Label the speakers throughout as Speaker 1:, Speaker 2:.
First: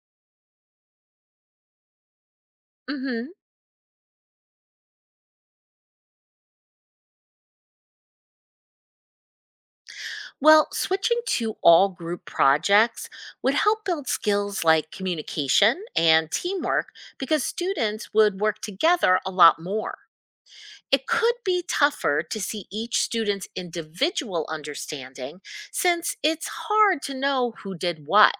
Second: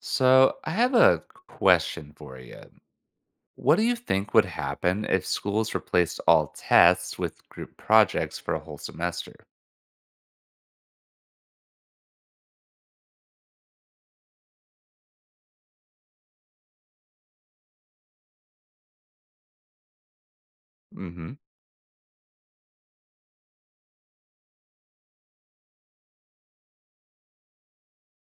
Speaker 1: So, I have a question for you.
Speaker 2: Hmm.
Speaker 1: What do you think would happen if schools replaced all tests with group projects for a whole semester?
Speaker 2: Well, switching to all group projects would help build skills like communication and teamwork because students would work together a lot more. It
Speaker 1: Hmm.
Speaker 2: could be tougher to see each student's individual understanding since it's hard to know who did what.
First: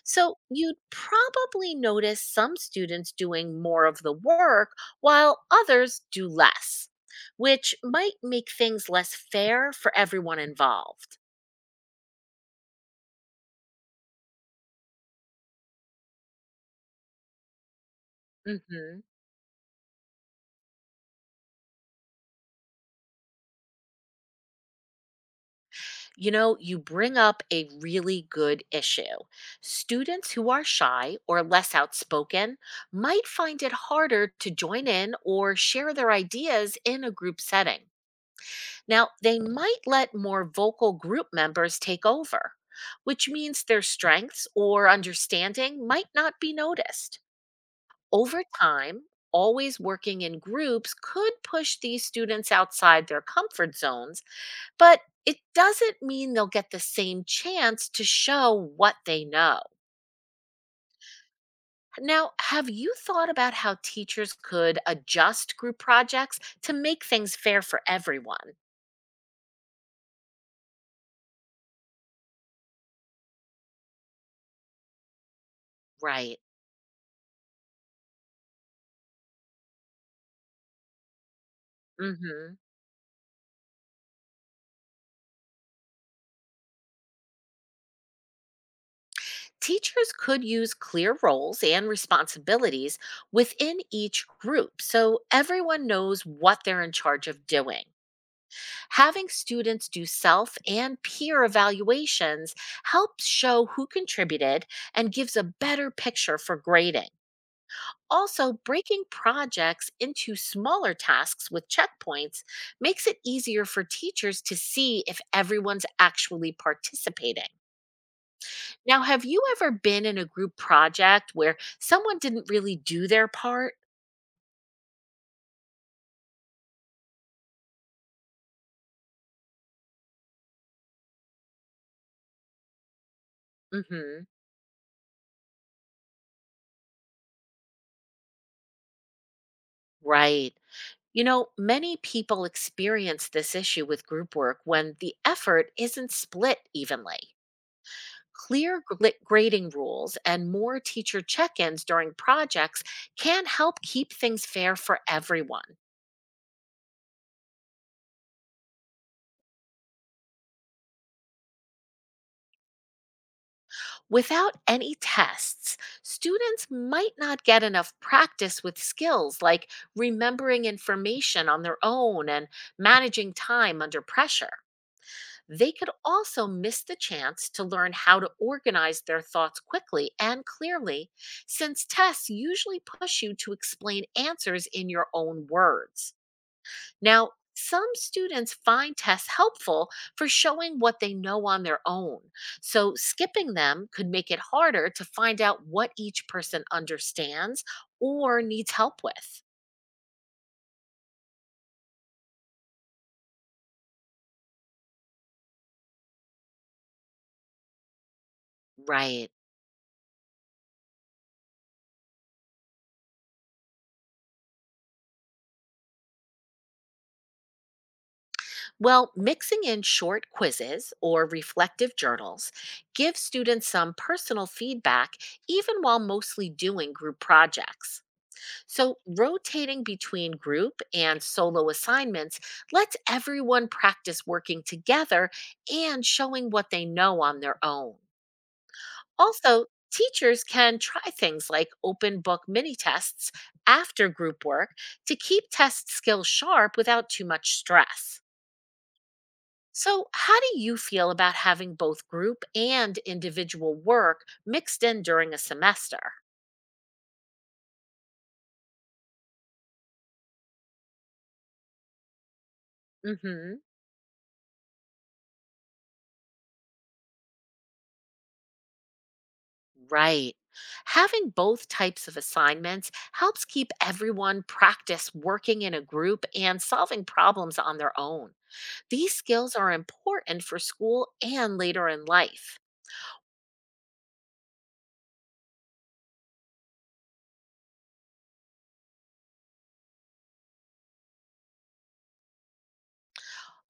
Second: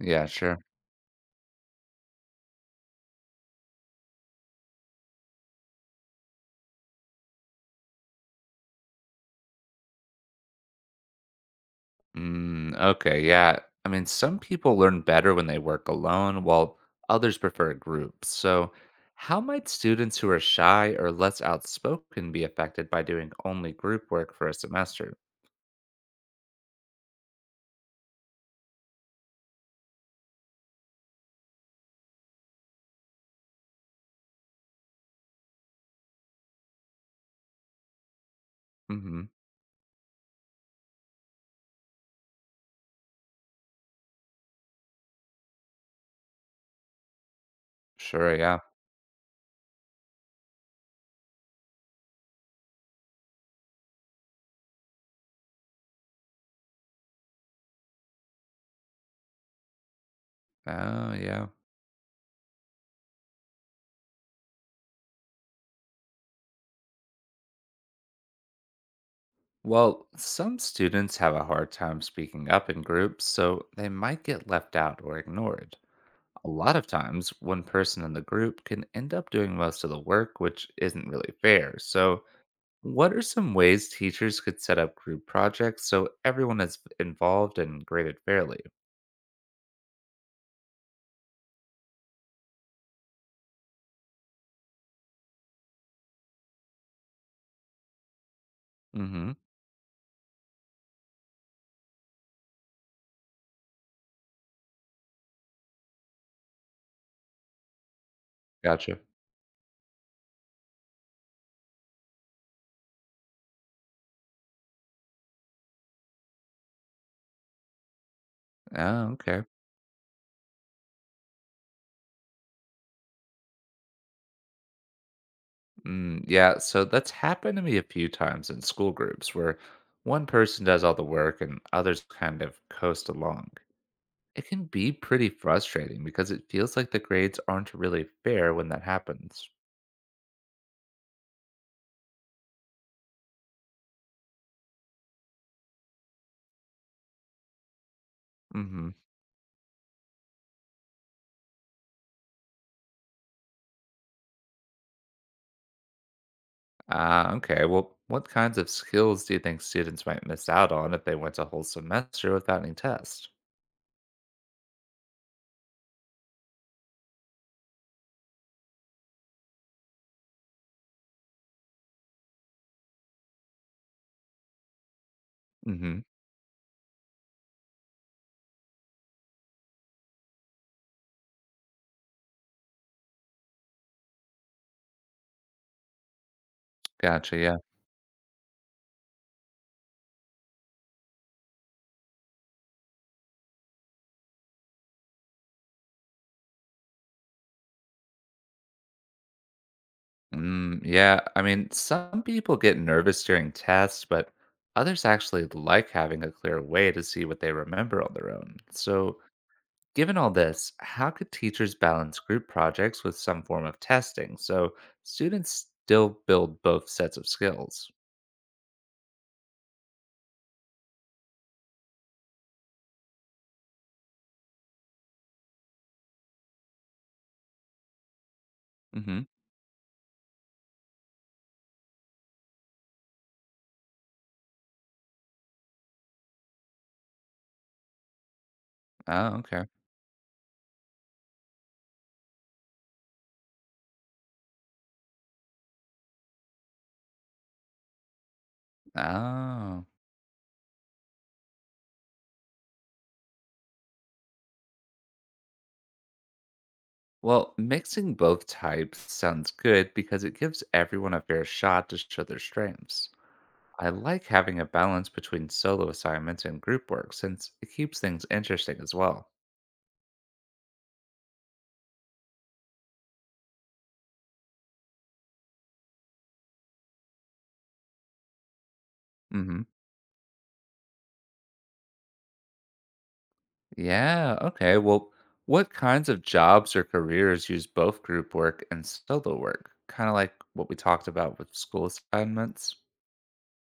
Speaker 1: Yeah,
Speaker 2: So
Speaker 1: sure.
Speaker 2: you'd probably notice some students doing more of the work while others do less, which might make things less fair for everyone involved.
Speaker 1: Mm, okay, yeah. I mean, some people learn better when they work alone, while others prefer groups. So,
Speaker 2: Hmm.
Speaker 1: how might students who are shy or less outspoken be affected by doing only group work for a semester?
Speaker 2: You know, you bring up a really good issue. Students who are shy or less outspoken might find it harder to join in or share their ideas in a group setting. Now,
Speaker 1: Hmm.
Speaker 2: they might let more vocal group members take over, which means their strengths or understanding might not be noticed.
Speaker 1: Sure,
Speaker 2: Over
Speaker 1: yeah.
Speaker 2: time, always working in groups could push these students outside their comfort zones. But it doesn't mean they'll get the same chance to show what they know.
Speaker 1: Oh, yeah.
Speaker 2: Now, have you thought about how teachers could adjust group projects to make things fair for everyone?
Speaker 1: Well, some students have a hard time speaking up in groups, so they might get left out or ignored.
Speaker 2: Right.
Speaker 1: A lot of times, one person in the group can end up doing most of the work, which isn't really fair. So,
Speaker 2: Hmm.
Speaker 1: what are some ways teachers could set up group projects so everyone is involved and graded fairly?
Speaker 2: Teachers could use clear roles and responsibilities within each group so everyone knows what they're in charge of doing. Having
Speaker 1: Hmm.
Speaker 2: students do self and peer evaluations helps show who contributed and gives a better picture for grading. Also,
Speaker 1: Gotcha.
Speaker 2: breaking projects into smaller tasks with checkpoints makes it easier for teachers to see if everyone's actually participating. Now,
Speaker 1: Oh,
Speaker 2: have you
Speaker 1: okay.
Speaker 2: ever been in a group project where someone didn't really do their part?
Speaker 1: Mm, yeah, so that's happened to me a few times in school groups where one person does all the work and others kind of coast along.
Speaker 2: Hmm.
Speaker 1: It can be pretty frustrating because it feels like the grades aren't really fair when that happens.
Speaker 2: Right. You know, many people experience this issue with group work when the effort isn't split evenly. Clear
Speaker 1: Hmm.
Speaker 2: grading rules and more teacher check ins during projects can help keep things fair for everyone.
Speaker 1: Okay, well, what kinds of skills do you think students might miss out on if they went a whole semester without any tests?
Speaker 2: Without any tests, students might not get enough practice with skills like remembering information on their own and managing time under pressure. They could
Speaker 1: Hmm.
Speaker 2: also miss the chance to learn how to organize their thoughts quickly and clearly, since tests usually push you to explain answers in your own words. Now,
Speaker 1: Gotcha, yeah.
Speaker 2: some students find tests helpful for showing what they know on their own, so skipping them could make it harder to find out what each person understands or needs help with.
Speaker 1: Mm, yeah, I mean, some people get nervous during tests, but others actually like having a clear way to see what they remember on their own. So,
Speaker 2: Right.
Speaker 1: given all this, how could teachers balance group projects with some form of testing so students still build both sets of skills?
Speaker 2: Well, mixing in short quizzes or reflective journals gives students some personal feedback even while mostly doing group projects. So,
Speaker 1: Hmm.
Speaker 2: rotating between group and solo assignments lets everyone practice working together and showing what they know on their own.
Speaker 1: Oh, okay.
Speaker 2: Also, teachers can try things like open book mini tests after group work to keep test skills sharp without too much stress.
Speaker 1: Oh.
Speaker 2: So, how do you feel about having both group and individual work mixed in during a semester?
Speaker 1: Well, mixing both types sounds good because it gives everyone a fair shot to show their strengths.
Speaker 2: Hmm.
Speaker 1: I like having a balance between solo assignments and group work since it keeps things interesting as well.
Speaker 2: Right. Having both types of assignments helps keep everyone practice working in a group and solving problems on their own. These skills are important for school and later in life.
Speaker 1: Yeah. Okay. Well, what kinds of jobs or careers use both group work and solo work? Kind of like what we talked about with school assignments.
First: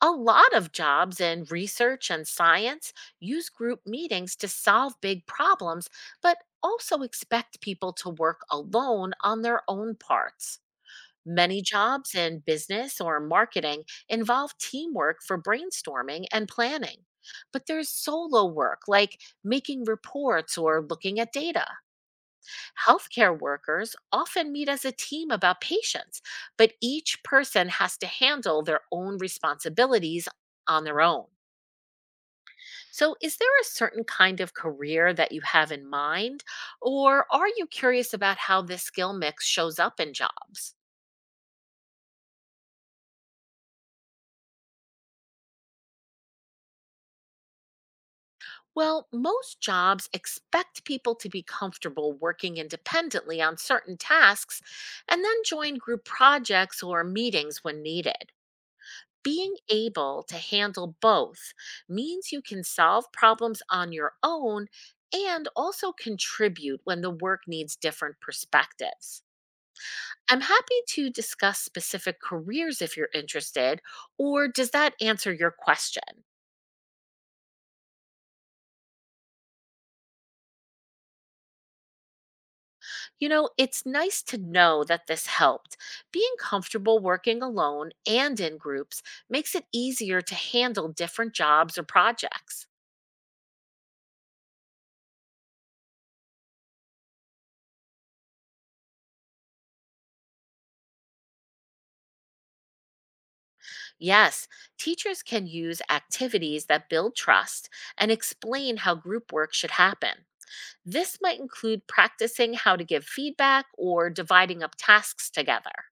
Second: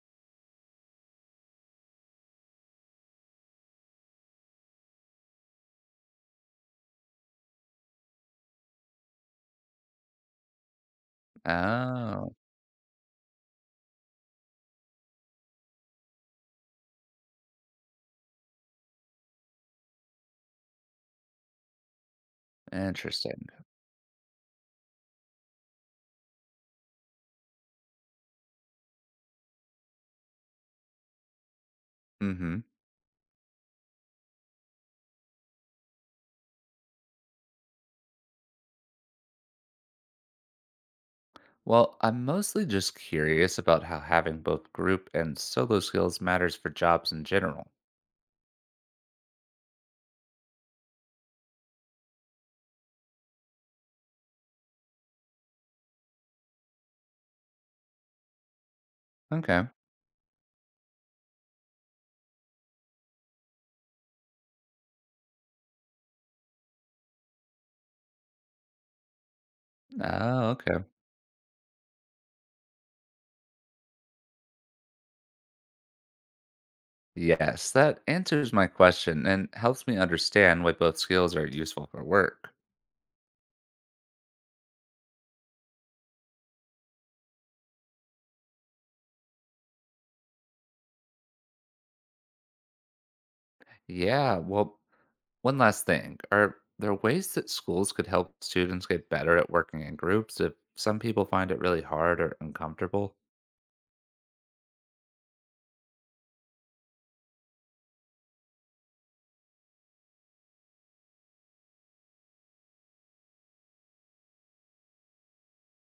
Speaker 2: A lot of jobs in research and science use group meetings to solve big problems, but also expect people to work alone on their own parts. Many jobs
Speaker 1: Oh,
Speaker 2: in business or marketing involve teamwork for brainstorming and planning. But there's solo work, like making reports or looking at data. Healthcare
Speaker 1: interesting.
Speaker 2: workers often meet as a team about patients, but each person has to handle their own responsibilities on their own.
Speaker 1: Mm-hmm.
Speaker 2: So, is there a certain kind of career that you have in mind, or are you curious about how this skill mix shows up in jobs?
Speaker 1: Well, I'm mostly just curious about how having both group and solo skills matters for jobs in general.
Speaker 2: Well, most jobs expect people to be comfortable working independently on certain tasks and then join group projects or meetings when needed. Being
Speaker 1: Okay.
Speaker 2: able to handle both means you can solve problems on your own and also contribute when the work needs different perspectives. I'm
Speaker 1: Oh,
Speaker 2: happy
Speaker 1: okay.
Speaker 2: to discuss specific careers if you're interested, or does that answer your question?
Speaker 1: Yes, that answers my question and helps me understand why both skills are useful for work.
Speaker 2: You know, it's nice to know that this helped. Being comfortable working alone and in groups makes it easier to handle different jobs or projects.
Speaker 1: Yeah, well, one last thing. Are there ways that schools could help students get better at working in groups if some people find it really hard or uncomfortable?
Speaker 2: Yes, teachers can use activities that build trust and explain how group work should happen. This might include practicing how to give feedback or dividing up tasks together.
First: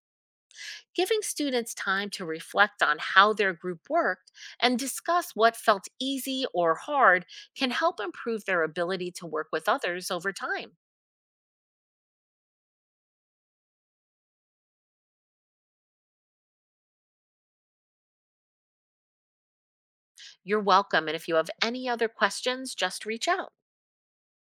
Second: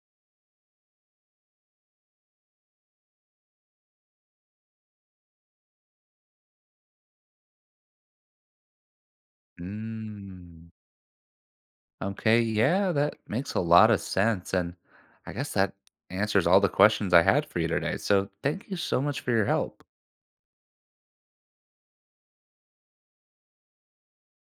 Speaker 2: Giving students time to reflect on how their group worked and discuss what felt easy or hard can help improve their ability to work with others over
Speaker 1: Mm.
Speaker 2: time.
Speaker 1: Okay, yeah, that makes a lot of sense. And I guess that answers all the questions I had for you today. So thank you so much for your help.
Speaker 2: You're welcome, and if you have any other questions, just reach out.